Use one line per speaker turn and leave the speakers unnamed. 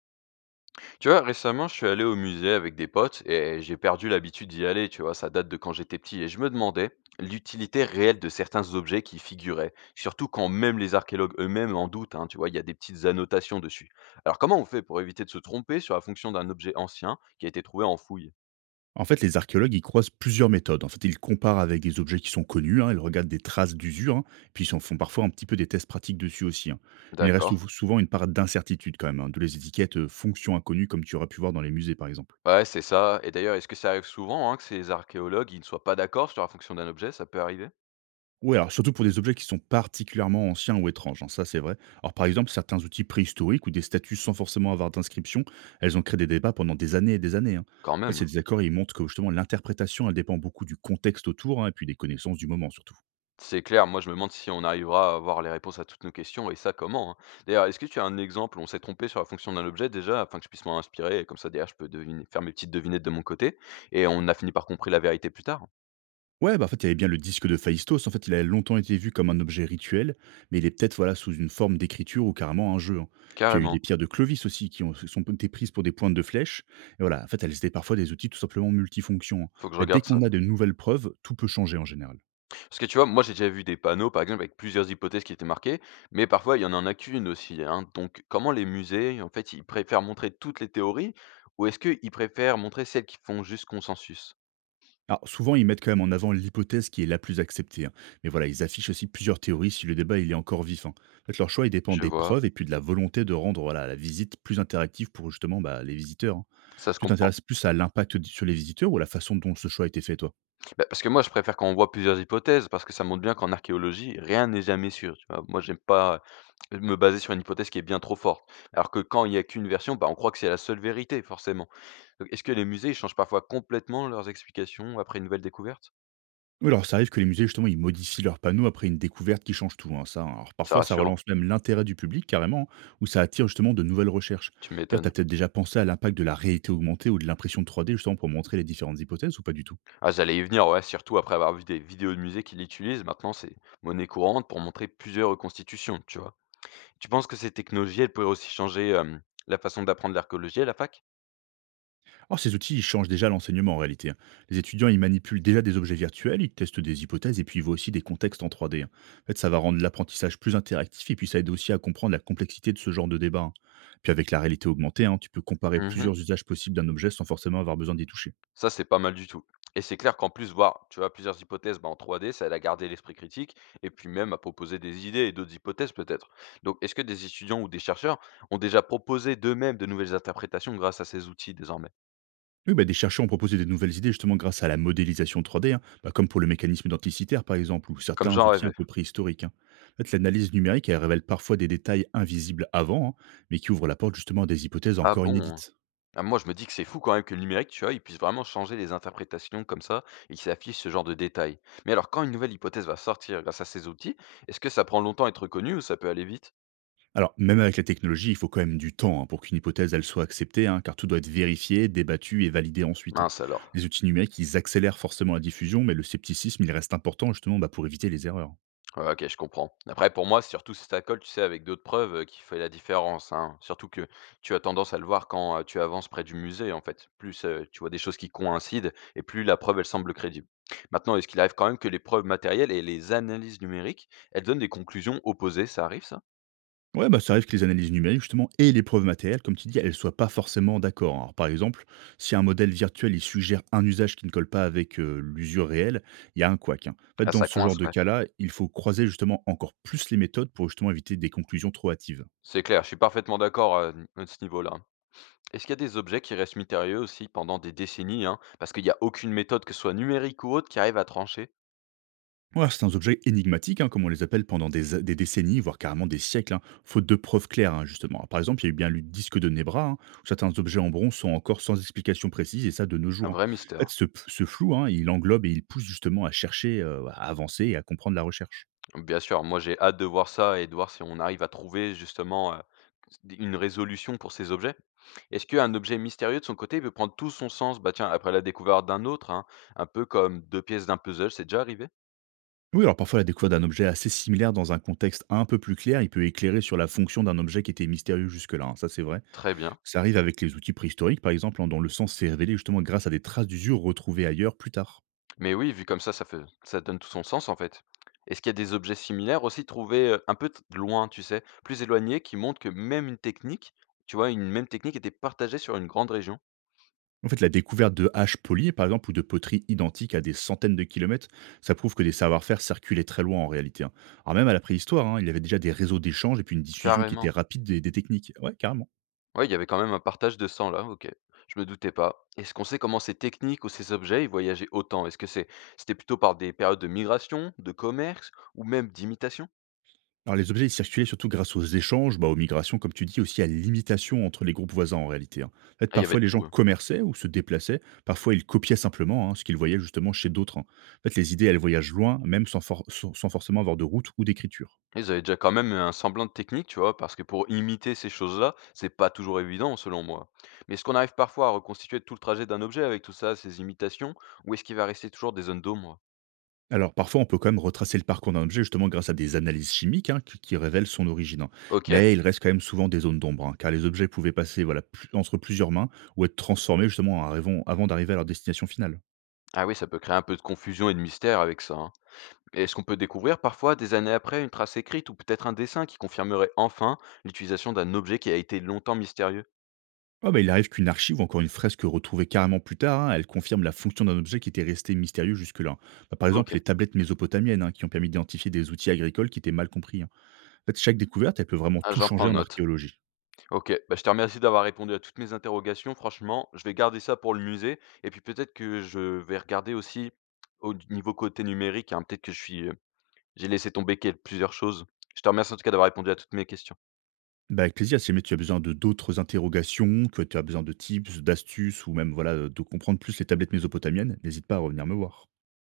Tu vois, récemment, je suis allé au musée avec des potes et j'ai perdu l'habitude d'y aller, tu vois, ça date de quand j'étais petit et je me demandais l'utilité réelle de certains objets qui y figuraient, surtout quand même les archéologues eux-mêmes en doutent, hein, tu vois, il y a des petites annotations dessus. Alors comment on fait pour éviter de se tromper sur la fonction d'un objet ancien qui a été trouvé en fouille?
En fait, les archéologues, ils croisent plusieurs méthodes. En fait, ils comparent avec des objets qui sont connus, hein, ils regardent des traces d'usure, hein, puis ils en font parfois un petit peu des tests pratiques dessus aussi. Hein. Mais il reste
D'accord.
souvent une part d'incertitude quand même, hein, d'où les étiquettes fonction inconnue, comme tu aurais pu voir dans les musées par exemple.
Ouais, c'est ça. Et d'ailleurs, est-ce que ça arrive souvent hein, que ces archéologues ils ne soient pas d'accord sur la fonction d'un objet? Ça peut arriver?
Oui, alors surtout pour des objets qui sont particulièrement anciens ou étranges, hein, ça c'est vrai. Alors par exemple, certains outils préhistoriques ou des statues sans forcément avoir d'inscription, elles ont créé des débats pendant des années et des années. Hein.
Quand
En fait,
même.
ces désaccords, ils montrent que justement l'interprétation, elle dépend beaucoup du contexte autour, hein, et puis des connaissances du moment surtout.
C'est clair, moi je me demande si on arrivera à avoir les réponses à toutes nos questions et ça comment, hein. D'ailleurs, est-ce que tu as un exemple où on s'est trompé sur la fonction d'un objet déjà afin que je puisse m'en inspirer et comme ça derrière je peux deviner, faire mes petites devinettes de mon côté et on a fini par comprendre la vérité plus tard?
Ouais, bah, en fait, il y avait bien le disque de Phaistos. En fait, il a longtemps été vu comme un objet rituel, mais il est peut-être voilà, sous une forme d'écriture ou carrément un jeu. Hein. Puis il y a eu
Carrément,
les pierres de Clovis aussi, qui ont, sont été prises pour des pointes de flèches. Et voilà, en fait, elles étaient parfois des outils tout simplement multifonctions. Hein.
faut que
En
je
fait, dès
regarde ça.
qu'on a de nouvelles preuves, tout peut changer en général.
Parce que tu vois, moi j'ai déjà vu des panneaux par exemple avec plusieurs hypothèses qui étaient marquées, mais parfois il y en a qu'une aussi, hein. Donc comment les musées, en fait, ils préfèrent montrer toutes les théories ou est-ce qu'ils préfèrent montrer celles qui font juste consensus?
Alors, souvent, ils mettent quand même en avant l'hypothèse qui est la plus acceptée. Hein. Mais voilà, ils affichent aussi plusieurs théories si le débat il est encore vif. Hein. En fait, leur choix il dépend
Je
des
vois,
preuves et puis de la volonté de rendre voilà, la visite plus interactive pour justement bah, les visiteurs. Hein.
ça se
Tu
comprend.
t'intéresses plus à l'impact d sur les visiteurs ou à la façon dont ce choix a été fait, toi?
Bah, parce que moi, je préfère quand on voit plusieurs hypothèses, parce que ça montre bien qu'en archéologie, rien n'est jamais sûr, tu vois? Moi, j'aime pas, me baser sur une hypothèse qui est bien trop forte. Alors que quand il y a qu'une version, bah, on croit que c'est la seule vérité, forcément. Donc est-ce que les musées, ils changent parfois complètement leurs explications après une nouvelle découverte?
Oui, alors ça arrive que les musées, justement, ils modifient leurs panneaux après une découverte qui change tout, hein, ça. Hein. Alors
C'est
parfois, ça
rassurant,
relance même l'intérêt du public carrément, hein, ou ça attire justement de nouvelles recherches.
tu
D'ailleurs, tu as
m'étonnes.
peut-être déjà pensé à l'impact de la réalité augmentée ou de l'impression 3D, justement, pour montrer les différentes hypothèses ou pas du tout?
Ah, j'allais y venir, ouais, surtout après avoir vu des vidéos de musées qui l'utilisent, maintenant c'est monnaie courante pour montrer plusieurs reconstitutions, tu vois? Tu penses que ces technologies, elles pourraient aussi changer, la façon d'apprendre l'archéologie à la fac?
Or, ces outils, ils changent déjà l'enseignement en réalité. Hein. Les étudiants, ils manipulent déjà des objets virtuels, ils testent des hypothèses et puis ils voient aussi des contextes en 3D. Hein. En fait, ça va rendre l'apprentissage plus interactif et puis ça aide aussi à comprendre la complexité de ce genre de débat. Hein. Puis avec la réalité augmentée, hein, tu peux comparer
Mmh.
plusieurs usages possibles d'un objet sans forcément avoir besoin d'y toucher.
Ça, c'est pas mal du tout et c'est clair qu'en plus voir, tu vois, plusieurs hypothèses, bah, en 3D, ça aide à garder l'esprit critique et puis même à proposer des idées et d'autres hypothèses peut-être. Donc est-ce que des étudiants ou des chercheurs ont déjà proposé d'eux-mêmes de nouvelles interprétations grâce à ces outils désormais?
Oui, bah, des chercheurs ont proposé des nouvelles idées justement grâce à la modélisation 3D, hein, bah, comme pour le mécanisme identitaire par exemple, ou
Comme
certains
j'en
outils un
rêvais.
peu préhistoriques. Hein. En fait, l'analyse numérique, elle révèle parfois des détails invisibles avant, hein, mais qui ouvrent la porte justement à des hypothèses
Ah
encore
bon?
inédites.
Ah, moi je me dis que c'est fou quand même que le numérique, tu vois, il puisse vraiment changer les interprétations comme ça et qu'il s'affiche ce genre de détails. Mais alors quand une nouvelle hypothèse va sortir grâce à ces outils, est-ce que ça prend longtemps à être reconnu ou ça peut aller vite?
Alors, même avec la technologie, il faut quand même du temps, hein, pour qu'une hypothèse elle soit acceptée, hein, car tout doit être vérifié, débattu et validé ensuite. Hein.
Mince alors.
Les outils numériques, ils accélèrent forcément la diffusion, mais le scepticisme, il reste important justement bah, pour éviter les erreurs.
Ouais, OK, je comprends. Après pour moi, surtout si ça colle, tu sais, avec d'autres preuves, qui fait la différence, hein. Surtout que tu as tendance à le voir quand, tu avances près du musée, en fait. Plus, tu vois des choses qui coïncident et plus la preuve, elle semble crédible. Maintenant, est-ce qu'il arrive quand même que les preuves matérielles et les analyses numériques, elles donnent des conclusions opposées? Ça arrive ça?
Ouais, bah, ça arrive que les analyses numériques, justement, et les preuves matérielles, comme tu dis, elles ne soient pas forcément d'accord. Hein. Alors, par exemple, si un modèle virtuel il suggère un usage qui ne colle pas avec l'usure réelle, il y a un couac. Hein. En fait,
Ah
dans
ça
ce genre
coince,
de
ouais.
cas-là, il faut croiser justement encore plus les méthodes pour justement éviter des conclusions trop hâtives.
C'est clair, je suis parfaitement d'accord, à ce niveau-là, hein. Est-ce qu'il y a des objets qui restent mystérieux aussi pendant des décennies, hein? Parce qu'il y a aucune méthode, que ce soit numérique ou autre, qui arrive à trancher?
Ouais, c'est un objet énigmatique, hein, comme on les appelle pendant des, des décennies, voire carrément des siècles, hein, faute de preuves claires, hein, justement. Par exemple, il y a eu bien le disque de Nebra, hein, où certains objets en bronze sont encore sans explication précise, et ça de nos
Un
jours. Hein.
vrai
En fait,
mystère.
ce flou, hein, il englobe et il pousse justement à chercher, à avancer et à comprendre la recherche.
Bien sûr, moi j'ai hâte de voir ça et de voir si on arrive à trouver justement, une résolution pour ces objets. Est-ce qu'un objet mystérieux de son côté peut prendre tout son sens, bah, tiens, après la découverte d'un autre, hein, un peu comme 2 pièces d'un puzzle, c'est déjà arrivé?
Oui, alors parfois la découverte d'un objet assez similaire dans un contexte un peu plus clair, il peut éclairer sur la fonction d'un objet qui était mystérieux jusque-là, hein, ça c'est vrai.
Très bien.
Ça arrive avec les outils préhistoriques, par exemple, hein, dont le sens s'est révélé justement grâce à des traces d'usure retrouvées ailleurs plus tard.
Mais oui, vu comme ça fait ça donne tout son sens en fait. Est-ce qu'il y a des objets similaires aussi trouvés, un peu t loin, tu sais, plus éloignés qui montrent que même une technique, tu vois, une même technique était partagée sur une grande région?
En fait, la découverte de haches polies, par exemple, ou de poteries identiques à des centaines de kilomètres, ça prouve que des savoir-faire circulaient très loin en réalité. Hein. Alors même à la préhistoire, hein, il y avait déjà des réseaux d'échanges et puis une diffusion qui était
Carrément.
rapide des techniques. Ouais, carrément.
Ouais, il y avait quand même un partage de sang là, OK. Je me doutais pas. Est-ce qu'on sait comment ces techniques ou ces objets, ils voyageaient autant? Est-ce que c'était plutôt par des périodes de migration, de commerce ou même d'imitation?
Alors les objets ils circulaient surtout grâce aux échanges, bah, aux migrations, comme tu dis, aussi à l'imitation entre les groupes voisins en réalité. Hein. En fait,
Ah, il y avait
parfois les gens
tout, hein.
commerçaient ou se déplaçaient, parfois ils copiaient simplement, hein, ce qu'ils voyaient justement chez d'autres. Hein. En fait, les idées, elles voyagent loin, même sans forcément avoir de route ou d'écriture.
Ils avaient déjà quand même un semblant de technique, tu vois, parce que pour imiter ces choses-là, c'est pas toujours évident selon moi. Mais est-ce qu'on arrive parfois à reconstituer tout le trajet d'un objet avec tout ça, ces imitations, ou est-ce qu'il va rester toujours des zones d'ombre?
Alors parfois, on peut quand même retracer le parcours d'un objet justement grâce à des analyses chimiques, hein, qui révèlent son origine. Hein.
OK.
Mais il reste quand même souvent des zones d'ombre, hein, car les objets pouvaient passer voilà, entre plusieurs mains ou être transformés justement en avant d'arriver à leur destination finale.
Ah oui, ça peut créer un peu de confusion et de mystère avec ça, hein. Et est-ce qu'on peut découvrir parfois, des années après, une trace écrite ou peut-être un dessin qui confirmerait enfin l'utilisation d'un objet qui a été longtemps mystérieux?
Ah bah, il arrive qu'une archive ou encore une fresque retrouvée carrément plus tard, hein, elle confirme la fonction d'un objet qui était resté mystérieux jusque-là. Bah, par exemple,
OK,
les tablettes mésopotamiennes, hein, qui ont permis d'identifier des outils agricoles qui étaient mal compris. Hein. En fait, chaque découverte, elle peut vraiment
ah,
tout
j'en
changer
prends
en
note.
archéologie.
OK, bah, je te remercie d'avoir répondu à toutes mes interrogations. Franchement, je vais garder ça pour le musée et puis peut-être que je vais regarder aussi au niveau côté numérique, hein, peut-être que je suis, j'ai laissé tomber quel plusieurs choses. Je te remercie en tout cas d'avoir répondu à toutes mes questions.
Bah, avec plaisir, si jamais tu as besoin de d'autres interrogations, que tu as besoin de tips, d'astuces ou même voilà, de comprendre plus les tablettes mésopotamiennes, n'hésite pas à revenir me voir.